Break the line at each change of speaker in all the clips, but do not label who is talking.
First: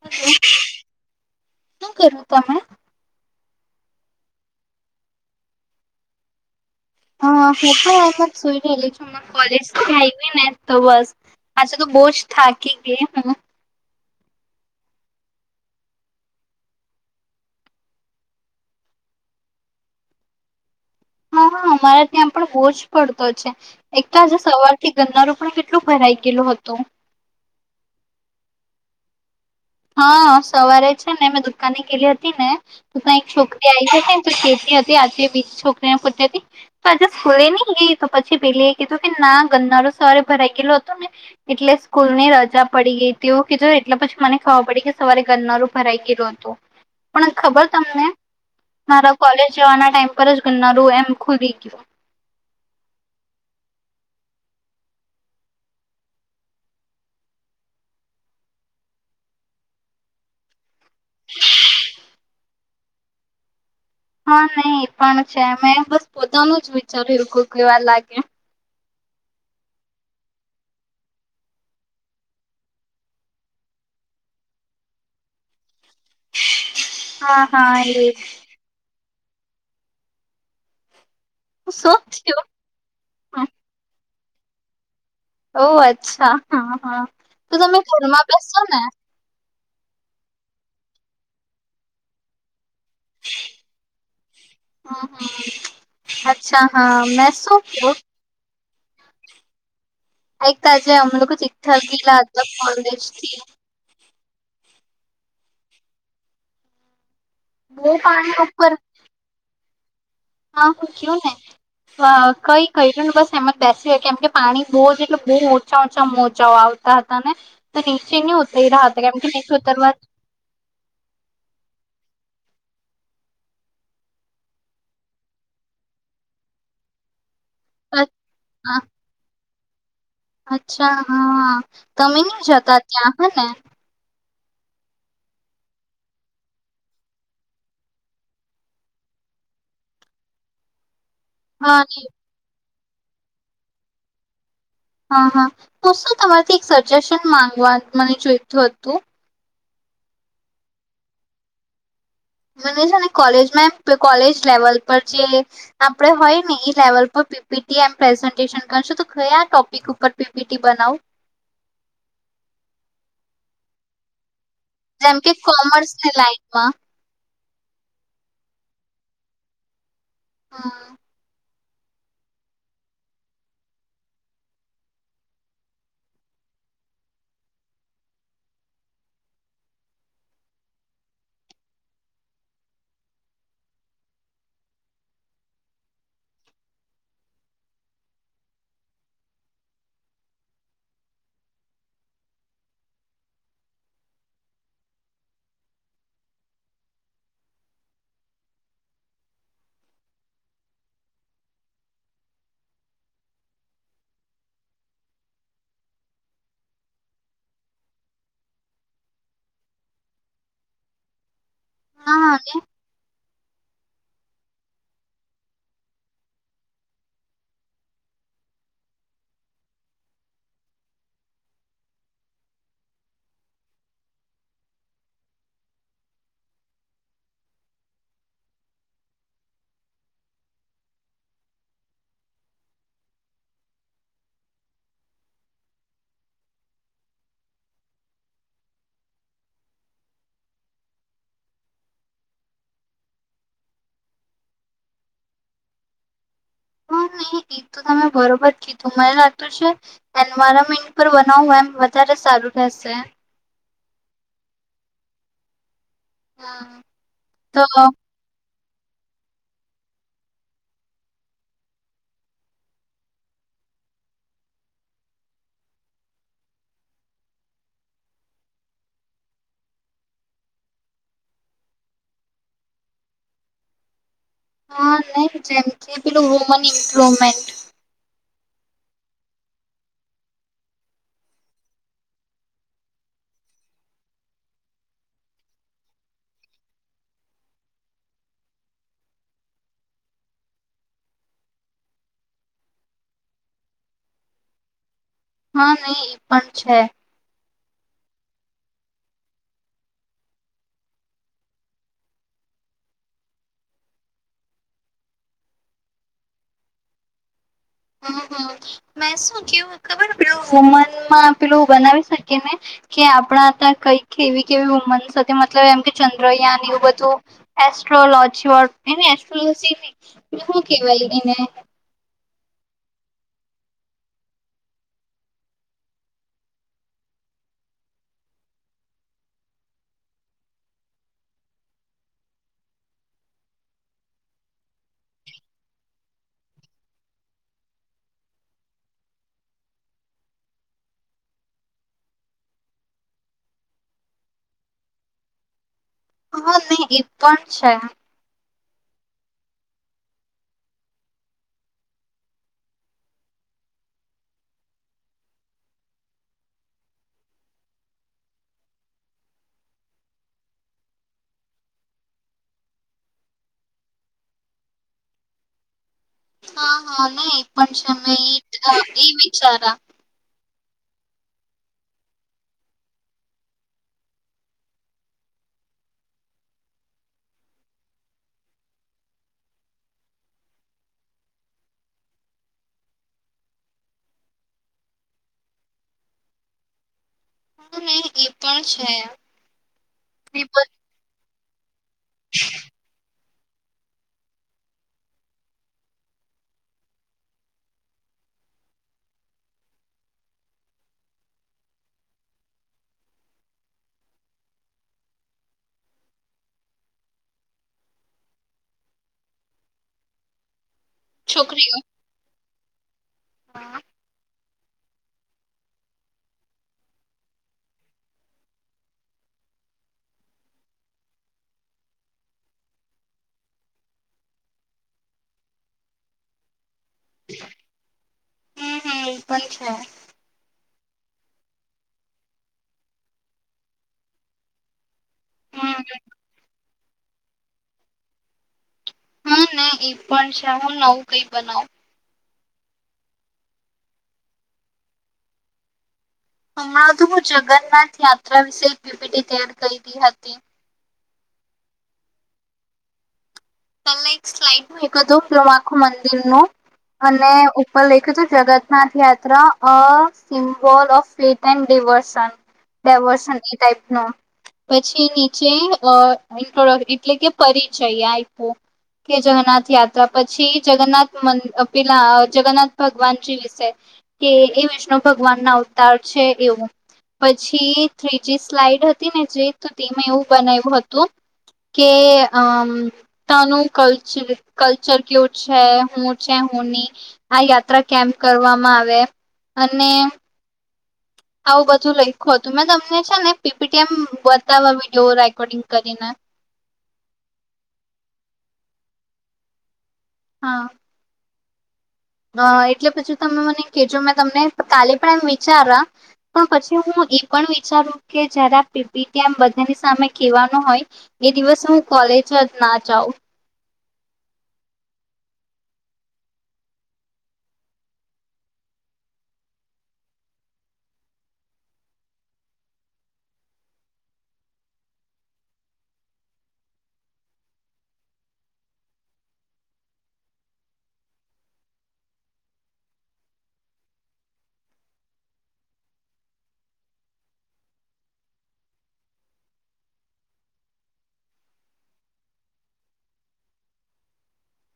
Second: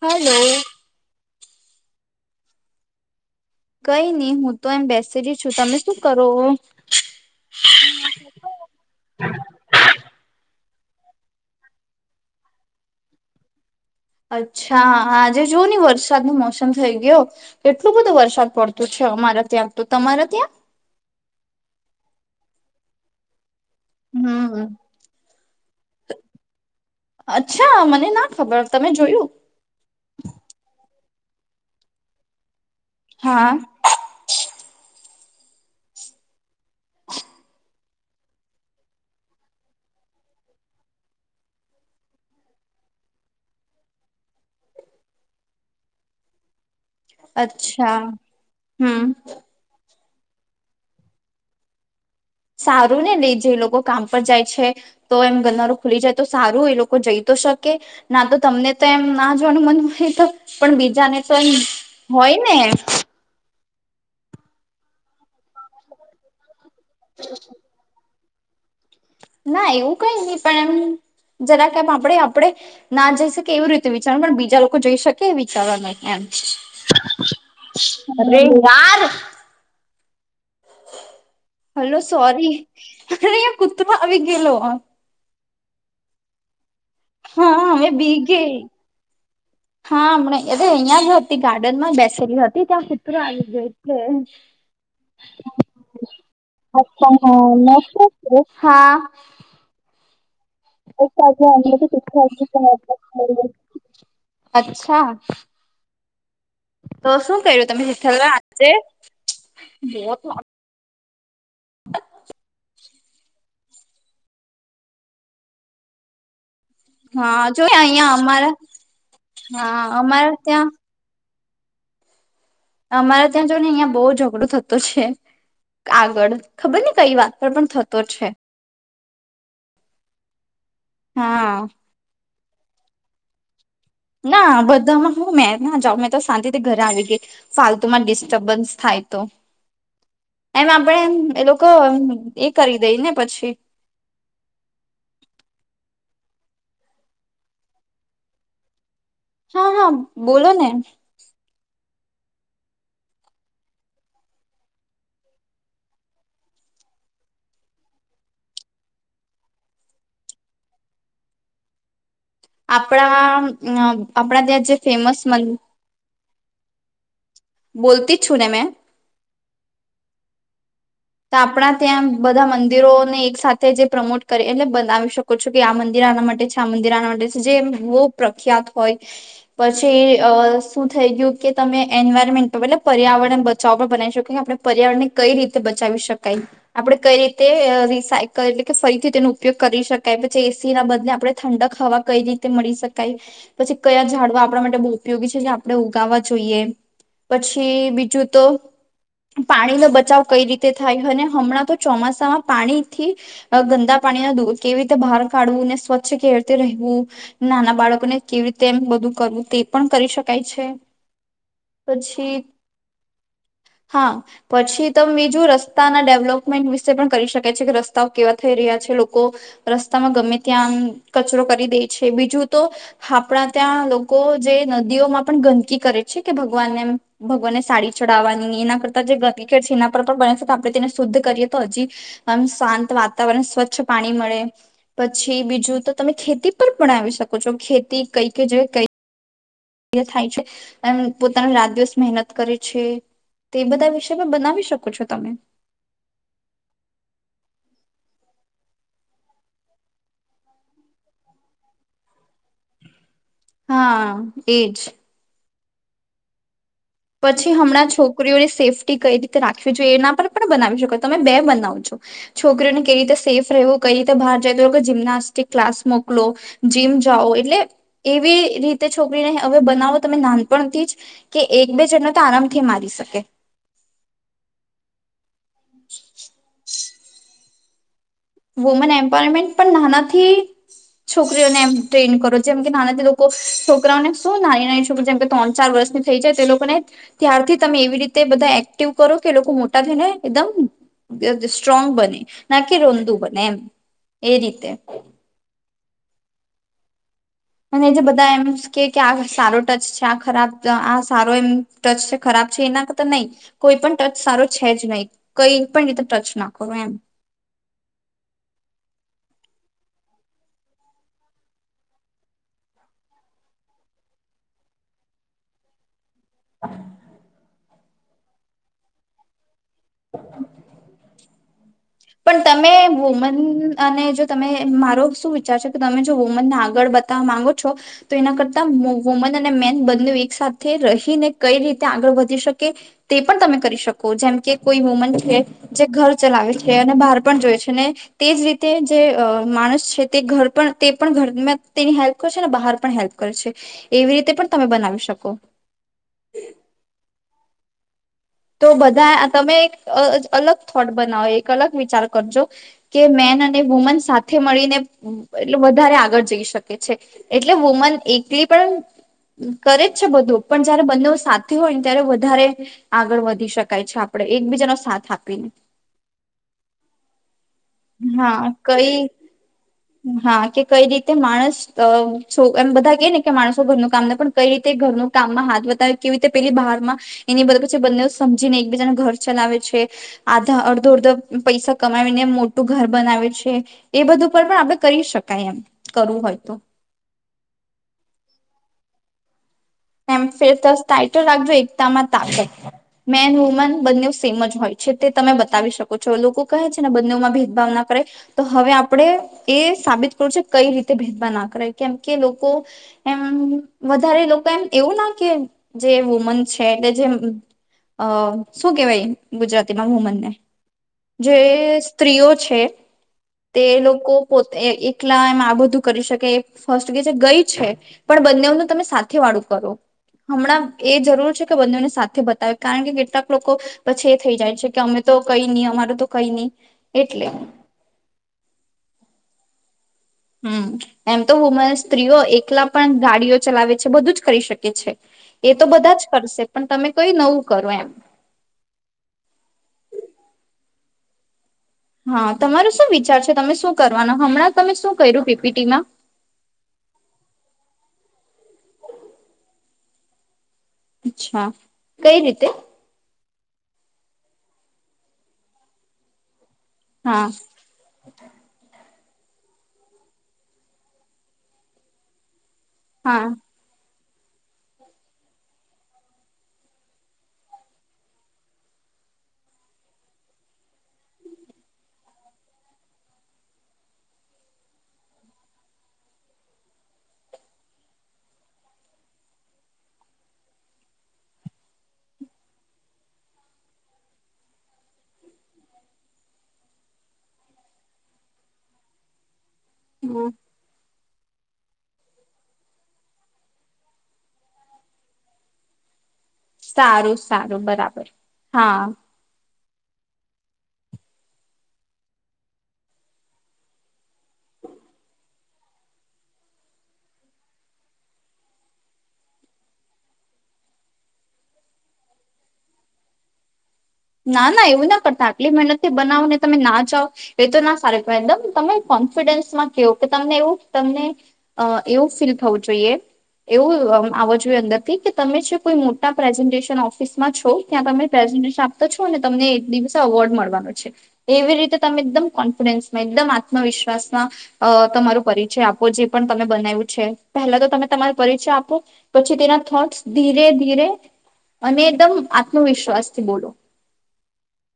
હાલો.
શું કરું, તમે
કંઈ નઈ હું તો એમ બેસે જ છું, તમે શું કરો?
હ હું પણ એમ જ સુઈ ગયેલી છું, હમ કોલેજથી આવીને. તો બસ આજે તો બોસ થાકી ગયા હમ.
અચ્છા આજે જો ને વરસાદ ન મોસમ થઈ ગયો કેટલું બધો વરસાદ પડતું છે. તમારા ત્યાં તો તમારા ત્યાં?
હા અમારા ત્યાં પણ બહુ જ પડતો છે, એક તો આજે
હમ
સવાર થી ગરનાળું પણ કેટલું કેટલું ભરાઈ ગેલુ હતું.
અચ્છા મને ના ખબર તમે જોયું.
હા સવારે છે, ને મેં દુકાની ગેલી હતી ને તું કઈ એક
હા
છોકરી આવી હશે ને ત શેતી હતી, આજે એક છોકરી પુછતી હતી, સ્કૂલે ન ગઈ તો પછી પેલી એ કીધું કે ના ગંદનારો સવારે ગે હતો ને એટલે સ્કૂલ ની રજા પડી ગઈ હતી, એવું કીધું એટલે પછી મને ખબર પડી કે સવારે ગરનાળુ ભરાઈ ગયેલું હતું. પણ ખબર
અચ્છા
તમને
હમ
મારા કોલેજ જવાના ટાઈમ પરજ ગરનાળું એમ ખુલ્લી ગયું.
સારું ને લઈ જે એ લોકો કામ પર જાય છે, તો એમ ગંદરો ખુલી જાય તો સારું એ લોકો જઈ તો શકે ના તો તમને તો એમ ના જોવાનું મન મળે તો પણ બીજાને તો એમ હોય ને.
હા નહી એ પણ છે, મે બસ પોતાનું જ વિચાર્યું કહેવા લાગ્યા.
ના એવું કઈ નહી પણ એમ જરા કેમ આપડે આપણે ના જઈ શકીએ, એવી રીતે વિચારવા પણ બીજા લોકો જઈ શકે, એ વિચારવા ન એમ
હા હા એ
અરે યાર
શું
હલો
થયું
સોરી અરે અં કૂતરુ આવી ગયેલો.
ઓ અચ્છા હા હા તો
હા
તમે
મે બી
ઘરમાં
ગઈ
બેસશો ને!
હા હમણાં અહિયા જ હતી ગાર્ડનમાં જ બેસેલી હતી. ત્યાં કુતરો આવી જાય એટલે
હમ હમ અચ્છા હા મેં શું
આ
કું
હા હા
એક તાજે
એ
અમે લોકો
સાજત
ચિઠ્ઠલ ગીલા હતા કોલેજ થી
[unintelligible] અચ્છા. તો શું કર્યું તમે
બહુ
તિથલ માં
પાણી
આજે?
ઉપર કયોને. કઈ કરીયુ નહી બસ એમમાં બેસી કેમ કે પાણી બહુ જ એટલે બહુ ઓછા ઓછા મોજાઓ આવતા. તા હતા ને
હા જોય
તો નીચે
અહિયાં
ન
અમારા
ઉતરી રહ્યા હતા, કેમ કે નીચે
હા
ઉતરવા જ
અમારે ત્યાં અમારે ત્યાં જો ને અહિયાં બહુ ઝઘડો થતો છે, આગળ ખબર ને કઈ વાત પણ થતો છે,
અચ્છા હા તમે ન જતા ત્યાં હે ને.
ના બધામાં હું મે ના જાવ મેં તો શાંતિથી ઘરે આવી ગઈ ફાલતુમાં ડિસ્ટર્બન્સ થાય તો એમ આપડે એમ. એ લોકો
હા
એ કરી દઈ ને પછી.
હા હા હું શું તમારેથી એક સજેશન માંગવા મને જોઈતું હતું.
હા હા બોલો ને.
મને છે ને કોલેજમાં એ કોલેજ લેવલ પર જે આપડે હોય ને એ લેવલ પર. પીપીટી એમ પ્રેઝન્ટેશન કરશો તો કયા આ ટોપિક ઉપર પીપીટી બનાવુ.
આપણા અ આપણા ત્યાં. જે
જેમ
ફેમસ
કે કોમર્સની લાઈનમાં.
બોલતી જ છુંને મેં.
હા.
તો આપણા ત્યાં બધા મંદિરોને એક સાથે જે પ્રમોટ કરે એટલે બનાવી શકો છો કે આ મંદિર આના માટ ટે છે આ મંદિર આના માટે જે બહુ પ્રખ્યાત હોય પછી શું થઈ ગયું. કે તમે એન્વાયરમેન્ટ પરલે પર્યાવરણ બચાવવા પણ બનાવી શકો કે આપડે પર્યાવરણને કઈ રીતે બ ચાવી શકાય આપડે કઈ રીતે અ રિસાયકલ એટલે કે ફરીથી તેનો ઉપયોગ કરી શકાય પછી એસી. બદલે આપણે ઠંડક હવા કઈ રીતે મળી શકાય પછી કયાઝાડવા આપણા માટે બહુ ઉપયોગી છે જે આપણે. ઉગાવા જોઈએ પછી બીજું તો પાણી નો બચાવ કઈ રીતે. તે થાય અને હમણાં તો ચોમાસામાં પાણી થી ગંદા પાણીના દૂ કેવી રીતે બહાર કાઢવું. ને સ્વચ્છ કેવી રીતે રહેવું નાના બાળકોને કેવી રીતે એમ બધું કરવું તે પણ કરી શકાય છે. પછી
હા
હા પછી તમ બીજું રસ સ્તાના ડેવલપમેન્ટ વિશે પણ કરી શકે છે કે રસ્તાઓ કેવા થઈ રહ્યા છે લોકો રસ્તામાં ગમે ત્યાં. આમ કચરો કરી દે છે બીજું તો આપણા ત્યાં લોકો જે નદીઓમાં પણ ગંદ કી કરે છે કે ભગવાનને અમ ભગવાનને સાડી ચડાવવાની એના કરતા જે ગદી કરે છે એના પર. આપણે તેને શુદ્ધ કરીએ તો હજી અમ શાંત વાતાવરણ સ્વચ્છ પાણી મળે પછી. બીજું તો તમે ખેતી પર પણ આવી શકો છો ખેતી કઈ કે જે કઈ. થાય છે એન પોતાનો રાત દિવસ મહેનત કરે છે. તે બધા વિષયમાં બનાવી શકો છો તમે.
એ તમે બરોબર કીધું મને લાગતું છે એન્વાયરમેન્ટ પર બનાવુ એમ વધારે સારું. રેશે.
હા એજ.
હા.
પછી હમણાં છોકરીઓની સેફ્ કે કઈ રીતે રાખવી જોઈએ એના પર પણ બનાવી શકો તમે બે બનાવ છો છોકરીઓને કવી રીતે સેફ રહેવું. કઈ રીતે બહાર જાય તો જિમનાસ્ટિક ક્લાસ મોકલો જીમ જાઓ એટલે એવી રીતે. છોકરીને હવે બનાવો તમે નાનપણથી જ કે એક. બે જણ ને તો આરામથી મારી શકે.
હા નહી જેમ કે પેલું વુમન ઇમ્પ્રુમેન્ટ.
વુમેન એમ્પરમેન્ટ પણ નાનાથી. છોકરીઓને એમ ટ્રેન કરો જેમ કે નાના જે લોકો છોકરાઓને શું ના ના છોકરી જેમ કે ત્રણ ચાર વર્ષ. ની થઈ જાય તે લોકોને ત્યારથી તમે એવી રીતે બધા એક્ટિવ કરો કે લોકો મોટા થઈને એકદમ. સ્ટ્રોંગ બને ના કે રોંદુ બને એમ એ રીતે.
હા નહી પણ છે.
અને જે બધા એમ કે કે આ સારો ટચ છે આ ખરાબ આ સારો એમ ટચ છે ખરાબ. છે એના કરતા નહી કોઈ પણ ટચ સારો છે જ નહી કઈ પણ રીતે ટચ નાખો એમ. [inaudible]
હમ હમ મે શું કેવું ખબર પેલું વુમનમાં પેલું બનાવી શકી ને. કે આપણા હતા કઈક કેવી કેવી વુમન સાથે મતલબ એમ કે. ચંદ્રયાન એવું બધું એસ્ટ્રોલોજી વાડુ ની ની એસ્ટ્રોલોજી. શું કેવાય એને.
પણ તમે વુમન અને જો તમે મારો શું વિચાર છે કે તમે જો વુમનને આગળ બતાવ. માંગો છો તો એના કરતા વુમન અને મેન બંને એક સાથે રહીને કઈ રીતે આગળ વધ ધી શકે તે પણ તમે કરી શકો જેમ કે. કોઈ વુમન છે જે ઘર ચલાવે છે અને બહાર પણ જોય છે ને તેજ રીતે જે માણસ છે તે ઘર પણ તે પણ ઘરમાં તેની હેલ્પ કરશે ને બહાર પણ હેલ્પ કરશે એવી રીતે પણ તમે બનાવી શકો
હા નહી એ પણ છે
તો બધા તમે એક અ અલગ થોટ બનાવો એક અલગ વિચાર કરજો કે મે ન અને વુમન સાથે મળીને એટલે વધારે આગળ જઈ શકે છે એટલે વુમન એક એ પણ કરે જ છે બધું પણ જયારે બંનેવ સાથે હોય ને ત્યારે વધારે આગળ વધી શકાય છે આપણે એકબીજાનો સાથ આપીને
હા હા નઈ એ પણ છે મે
હા
ઈ
કઈ
એ વિચારા
હા કે કઈ રીતે માણસ અ છો એમ બધા કે ને કે માણસો ઘરનું કામ ન પણ કઈ રીતે ઘરનું કામમાં હાથ બતાવે કેવી રીતે પેલી બહારમા એની [unintelligible] પછી બંને સમજીને એકબીજા ઘર ચલાવે છે આધા અડધો અડધો પૈસા કમાવીને મો મોટુ ઘર બનાવે છે એ બધું પર પણ આપણે કરી શકાય એમ કરવું હોય તો
હા નહી એ પણ છે એ
[unintelligible] એકતામાં તાકાત મેન વુમન બંને સેમ જ હોય છે તે તમે બતાવી શકો છો લોકો કહે છે ને બંનેવમાં ભેદભાવ ના કરે તો હવે આપડે એ સાબિત કરું છે કઈ રીતે ભેદભાવ ના કર કરે કેમ કે લોકો એમ વધારે લોકો એમ એવું ના કે જે વુમન છે એટલે જેમ અ શું કેવાય ગુજરાતીમાં વુમનને જે
છોકરીઓ
સ્ત્રીઓ છે તે લોકો પો એકલા એમ આ બધું કરી શકે એ ફર્સ્ટ ગે છે ગઈ છે પણ બંનેનું તમે સાથે વાળું કરો હમણાં એ જરૂર છે કે બંનેવને સાથે બતાવે કારણ કે કેટલાક લોકો પછી એ થઈ જાય છે કે અમે તો તો કઈ નહી અમારું તો કઈ નહી એટલે
હમ્મ હમ્મ એ પણ છે
હમ્મ એમ તો વુમન સ્ત્રીઓ એકલા પણ ગાડીઓ ચલાવે છે બધું જ કરી શકે છે એ તો
હમ
બધા જ કરશે પણ તમે કઈ નવું કરો એમ
હા ના એ પણ છે હું નવું કઈ બનાવું
હા તમારો શું વિચાર છે તમે શું કરવાના હમણાં તમે શું કર્યું પીપીટીમાં
હમણાં તો હું જગન્નાથ યાત્રા વિશે એક પીપીટી તૈયાર કયરી હતી
અચ્છા કઈ રીતે
તમને એક સ્લાઈડ મોકલ્યું તુ તેમ આખું મંદિરનું
હા
અને ઉપર લખ્યું તું જગતનાથ યાત્રા ત્રા a symbol of faith and diversion
હા
ડેવોર્સન એ ટાઈપ નું પછી નીચે અ ઇન્ટ્રોડ એટલે કે પરિચય આઇપો કે જગન્નાથ યાત્રા પછી જગન્નાથ મન પેલા જગન્નાથ ભગવાનજી વિશે કે એ વિષ્ણુ ભગવાનના અવતાર છે એવું પછી ત્રીજી સ્લાઈડ હતી ને જે તો તેમાં એવું બનાઈવું હતું કે અમ તા નું કલ્ચર કલ્ચર કેવું છે હું છે હું નઈ આ યાત્રા કેમ કરવામાં આવે અને
હ
આવું બધું લઈખુ હતું મેં તમને છે ને પીપીટીએમ બતાવા વિડીયો રેકોર્ડિંગ કરીને
સારું સારું બરાબર હા.
હા અ એટલે પછી તમે મને કેજો મેં તમને કાલે પણ એમ વિચારા પણ પછી હું એ પણ વિચારું કે જ્યારે આ પી પી ટી બધાની સામે કેવાનો હોય એ દિવસ હું કોલેજ જ ના જાઉં.
ના ના એવું ના કરતા આટલી મહેનતથી બનાવો ને તમે ના જાવ એ તો ના સારું કેવાય એકદમ તમે કોન્ફિડન્સમાં કેવું કે તમને એવું તમને એવું ફીલ થવું જોઈએ. એવું આવ જોઈએ અંદર થી કે તમે જે કોઈ મોટા પ્રેઝન્ટેશન ઓફિસમાં છો ત્યાં તમે પ્રેઝન્ટેશન આપ છો ને તમને એક દિવસે અવોર્ડ મળવાનો છે. એવી રીતે તમે એકદમ કોન્ફિડન્સમાં એકદમ આત્મવિશ વિશ્વાસમાં તમારું પરિચય આપો જે પણ તમે બનાવ્યું છે પહેલા તો તમે તમારો પરિચય આપો પછી તેના થોટસ ધીરે ધીરે અને એકદમ આત્મવિશ્વાસથી બોલો.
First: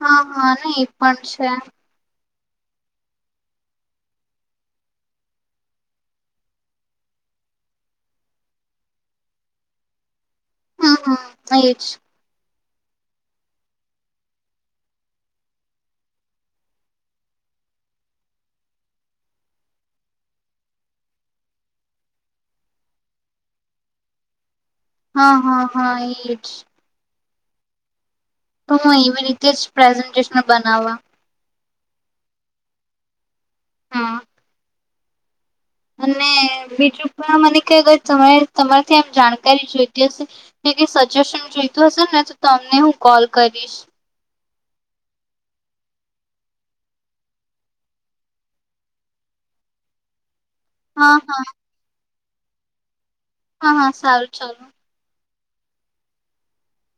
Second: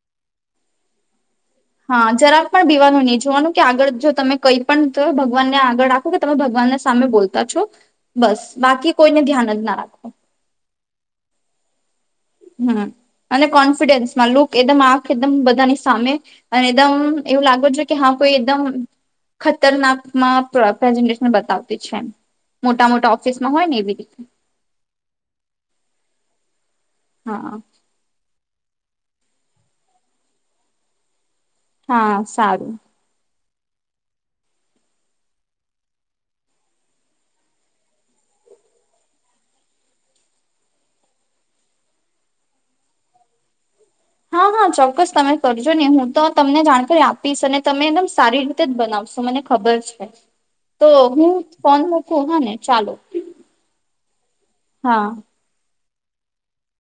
હા હા ન એ પણ છે.
હા જરા. પણ બીવાનું નહીં જોવાનું કે આગળ જો તમે કઈ પણ ભગવાનને આગળ રાખો કે તમે ભગવાન સામે બોલતા છો. બસ બાકી કોઈને ધ્યાન જ ના રાખવું.
હમ હા એજ.
હમ્મ. અને કોન્ફિડન્સમાં લુક એકદમ આંખ એકદમ બધાની સામે અને એકદમ એવું લાગો જો કે હા એકદમ ખતરનાકમાં પ્રેઝન્ટેશન બતાવતી છે એમ. મોટા મોટા ઓફિસ માં હોય ને એવી રીતે.
હા હા હા એ જ.
હાં.
તો હું એવી રીતે જ પ્રેઝન્ટેશન બનાવવા.
હા સારું.
હા અને બીજું પણ મને ક તમારાથી એમ જાણકારી જોઈતી હશે. સજેશન જોઈત હશે ને તો તમને હું કોલ કરીશ.
હા હા ચોક્કસ તમે કરજો નને હું તો તમને જાણકારી આપીશ અને તમે એકદમ સારી રીતે જ બનાવશો. મને ખબર છે તો
હા
હું
હા
ફોન મૂકું હા ને ચાલો.
હા હા સારું સારું.
હાં.